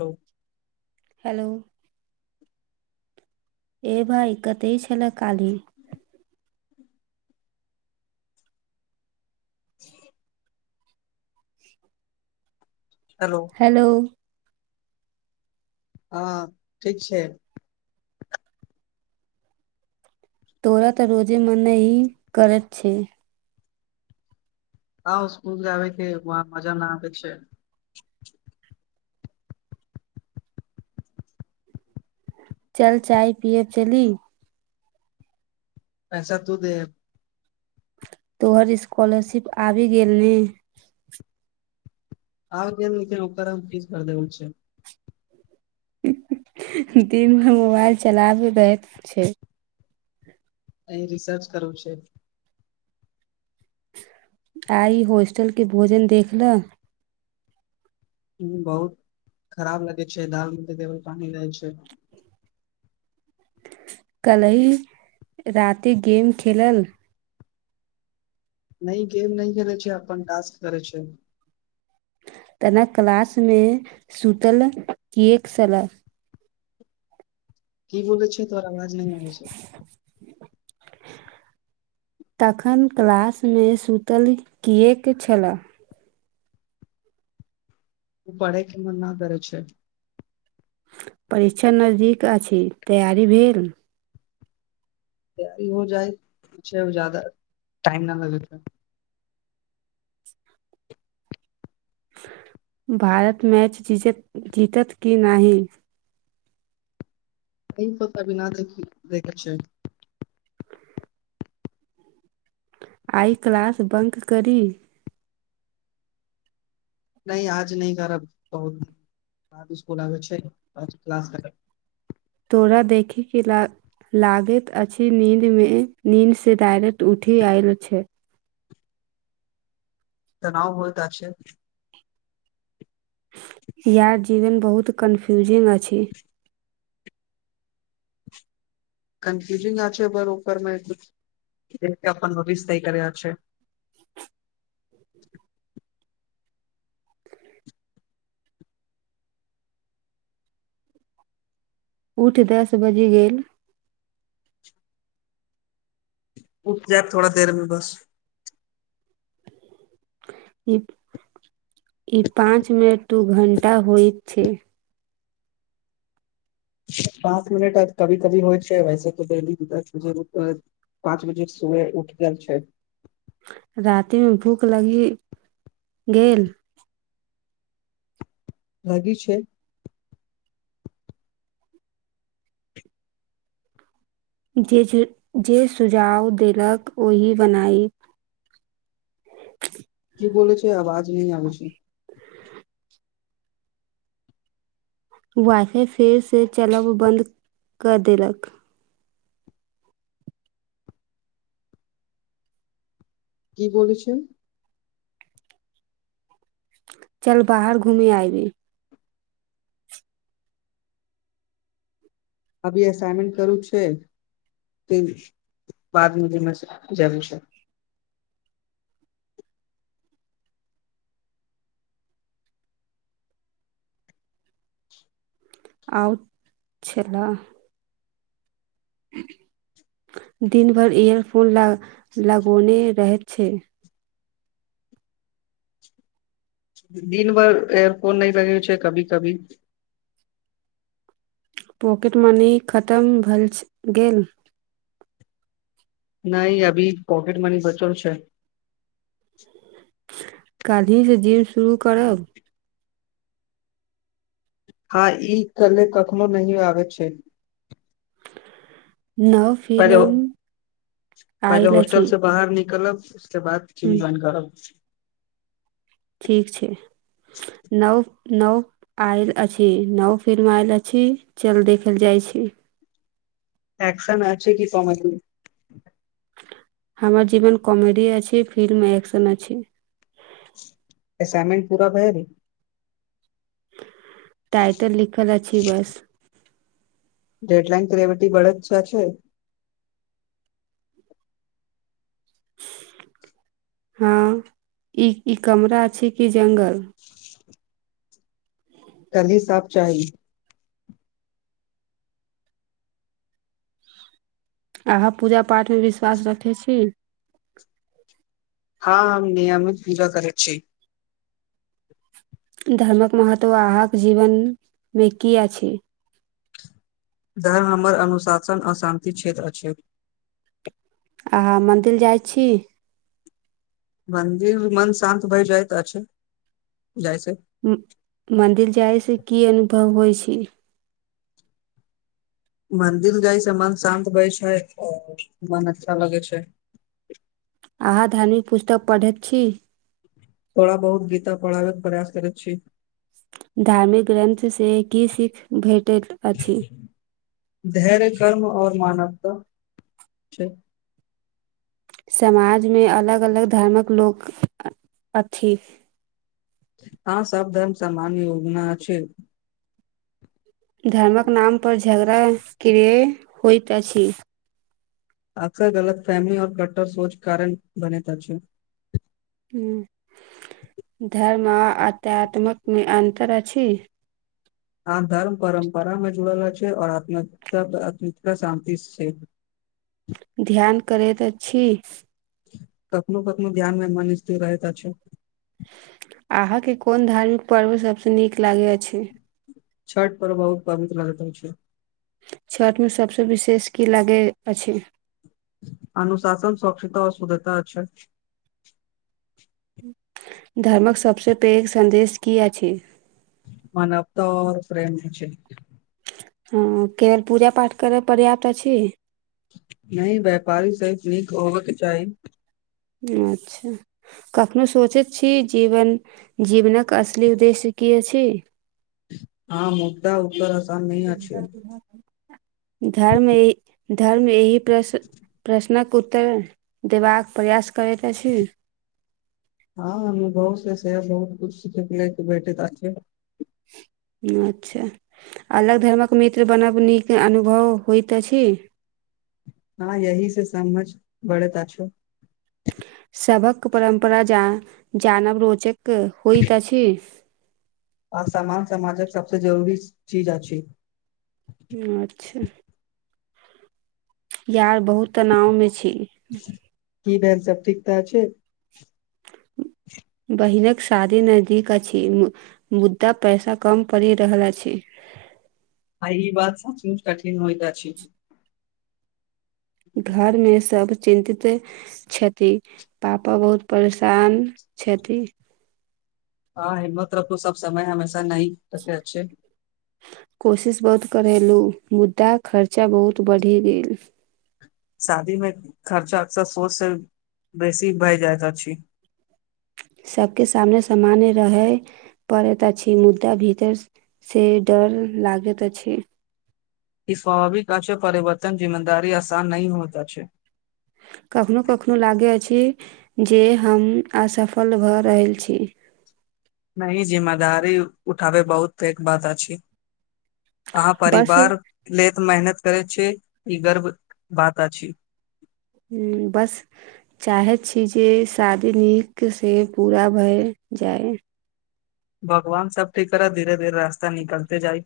hello hello ए भाइ कते छलए काल्हि [unintelligible] हेलो हँ ठीक छै तोरा तऽ रोजे मने ई करैत छै आउ स्कूल जाबेके वाँ मजा न आबे छै चल चाय पियए चली पैसा तू दे तोहर स्कॉलरशिप आबि गेलि आ के निकल ओकरमे कीज कर दे छै दिनमे मोबाइल चलाब दैत छै अही रिसर्च करू छै आइ होस्टलके भोजन देख लऽ बहुत खराब लगै छै दाल मे त केवल पानि रहै छै कल्हि राति गेम खेलल नहि गेम नहि खेलैत छै अपन टास्क करै छै तनक क्लस में सुतल किएक सलाह की बोलै छै तोर आवाज नहि आबै छै तखन क्लासमे सुतल किएक छल ओ पड़े कि मन न करे छै परीक्षा नजदीक अछि तैयारी भेल तैयारी हो जाइ जादा टाइम न लगेत [unintelligible] भारत मैच जीतत जीतत कि नाहि एहि पता भी न देखे छै आइ क्लास बंद करी नहि आज नहि करब बहुत स्कूल आबै छै नहि बस क्लास आबै छै तोरा देखीके ला लागैत अछि नीन्दमे नींन्दसँ डायरेक्ट उठि आयल छै तनाओ बहुलता छै यार जीवन बहुत कनफ्यूजिंग अछि कन्फ्यूजिंग आ छै बर ओकरमे देख अपन भविष्य तय करै छै [unintelligible] [unintelligible] उठ दस बाजि गेल उठ जायब थोड़ा देरमें बस ई ई पाँच मिनट दू घंटा होइत छै पाँच मिनट आ कभी-कभी होइ छै वैसे तऽ डेलीके दस बजे पाँच बजे सुबेर उठ गेल छै रातिमे भूख लगि गेल लागी छै जे-जे-जे सुझाव देलक ओहि बनाइव [unintelligible] की बाजि छै आवाज नहि आबै छै वाईफाई फेरसँ चलब बन्द कऽ देलक की बजै छै चल बाहर घूमी आइ अभी अभी एसाइनमेंट करू छै बादमे जमे जै विषय आउट छलाह [unintelligible] दिन भरि इयरफोन लग लगौने रहैत छै दिनभर एयरफोन नहि लगेने छै कभी-कभी पॉकेट मनी खत्म भए गेल नहि अभी पॉकेट मनी बचल छै काल्हिसँ जिम शुरू करब हँ ई काल्हि कखनो नहि आबै छै नव पहिले फिल्म पहिले आयल अछि होस्टलसे बाहर निकलब उसके बाद जिम हूँ, जोइन करब ठीक छै नौ नव आयल अछि नव फिल्म आयल अछि चल देखैले जाइ अछि एक्शन आओर छै कि कामेडी हमर जीवन कमेडी अछि फिल्म एक्शन अछि असाइनमेंट पूरा भेल टाइटल लिखल अछि बस डेडलाइन क्रेविटी बढै बाला छै [unintelligible] हँ ई ई कमरा छै कि जंगल काल्हि साफ चाही अहाँ पूजा पाठमे विश्वास रखै छी हँ हम नियमित पूजा करैत छी धर्मक महत्व अहाँके जीवनमे की अछि धर्म हमर अनुशासन अशान्ति क्षेत्र अछि अहाँ मन्दिल जाइ छी मन्दिर मे मन शान्त भइ जाइत अछि जाइ से मन्दिर जायसँ की अनुभव होइ छी मन्दिर जाइ छै मन शान्त भै छै मन अच्छा लगै छै [inaudible] अहाँ धार्मिक पुस्तक पढ़ैत छी थोरा बहुत गीता पढ़ाबेके प्रयास करैत छी धार्मिक ग्रन्थसँ की सिख भेटैत अछि धैर्य कर्म ओर तऽ छै समाजमे अलग अलग धर्मक लोक अथि ह सब धर्म सामान योगना अछि धर्मक नामपर झगड़ा किया होइत अछि अक्सर गलतफहमी और कट्टर सोच कारण बनेत अछि धर्म आ आत्यात्मकमे अन्तर अछि आ धर्म परम्परामे जुड़ला अछि और अत्मिकता आत्तमीता तऽ शान्ति छै ध्यान करैत अछि कखनो कखनो ध्यान मे मन स्थिर रहैत अछि अहाँके कोन धार्मिक पर्व सबसँ नीक लागै अछि छठ पर्व बहुत पवित्र लगैत अछि छठिमे सभसँ विशेष की लागै अछि तऽ अच्छा धर्मक सबसे पैघ संन्देश की अछि मानवता और प्रेम होइ छै हँ केवल पूजा पाठ करय पर्याप्त अछि नहि व्यापारी सर्फ नीक होवक चाही अच्छा कखनो सोचैत छी जीवन जीवनक असली उद्देश्य की अछि हँ मोटा ऊपर धर्म ई धर्म एहि प्रश्न प्रश्नक उत्तर देबाक प्रयास करैत अछि हँ अनुभव से से बहुत कछु सखय भेटैत अछि अच्छा अलग धर्मक मित्र बनब नीक अनुभव होइत अछि हँ यह से समझ बढ़ैत अछि सबक परम्पर जान जानब रोचक होइत अछि आसामान्य समाजक सभसँ जरूरी चीज अछि अच्छा यार बहुत तनाव मे छी की भेलन स ठीक ठक छै [inaudible] बहिनक शादी नजदीक अछि मुद्दा पैसा कम पड़ि रहल अछि आइ ई बाद सचमुच कठिन होइत अछि घरमे सब चिन्तित छथि पापा बहुत परेशान छथि हँ हिम्मत रखू सब समय हमेशा नहि तके अच्छे कोशिश बहुत करेलहुँ मुद्दा खर्चा बहुत बढ़ि गेल शादी मे खर्चा अक्सर सोच से बेसी भइ जाइत अछि सबबके सामने सामान्य रहय पड़ैत अछि मुद्दा भीतर से ड त लागेत अछि ई स्वभाविक आ छै परिवर्तन जिम्मेदारी आसान नय होता छै कखनो कखनो लागे अछि जे हम असफल भऽ रहल छी नहि जिम्मेदारी उठाबै बहुत पैघ बात अछि अहाँ बस परिवार ले तऽ मेहनत करै छै ई गर्व बात अछि ह बस चाहैत छी जे शादी नीकसँ पूरा भय जाए भगवान सब ठीक करैत धीरे धीरे रास्ता निकलते जाइ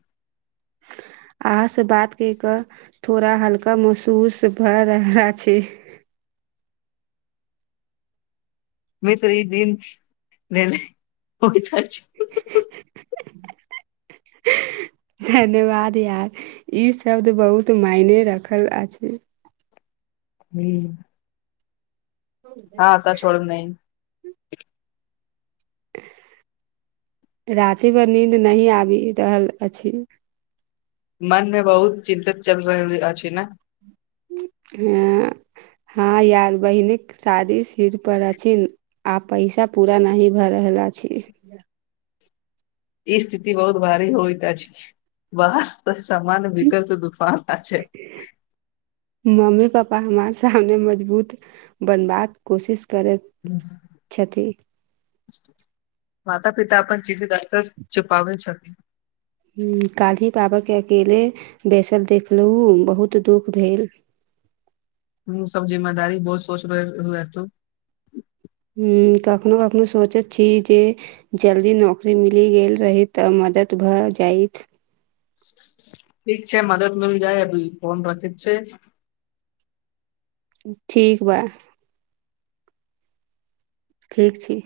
अहाँ से बात कहि कऽ थोड़ा हल्का महसूस भए रहला छै भ त्र ई दिनने [inaudible] धन्यवाद यार ई शब्द बहुत तऽ मायने रखल आ छै हुं हँ आशा छोड़ब नय [inaudible] राँती भर नीन्द नहि आबि रहल अछि मनमे बहुत चिन्तित चलि रहल अछि ने हँ हँ यार बहिनी के शादी सिर पर अछि आ पैसा पूरा नही भए रहल अछि [inaudible] ई स्थिति बहुत भारी होइ त छै ब सामान विकल से दुफना आछै मम्मी पापा हमार सामने मजबूत बनबाक कोशिश करैत छथि माता पिता अपन चीज अकसर छुपाबै छथिन कालही पाबा अकेले बैसल देखलहुँ बहुत दुःख भेल हम सब जिम्मेदारी बहुत सोच समझि लेतौ कखनो कखनो सोचत छी जे जल्दी नौकरी मिली गेल रहित तऽ मदद भऽ भऽ जाइत ठीक छै मदद मिल जाए अभी फोन रखैत छै ठीक बा ठीक छी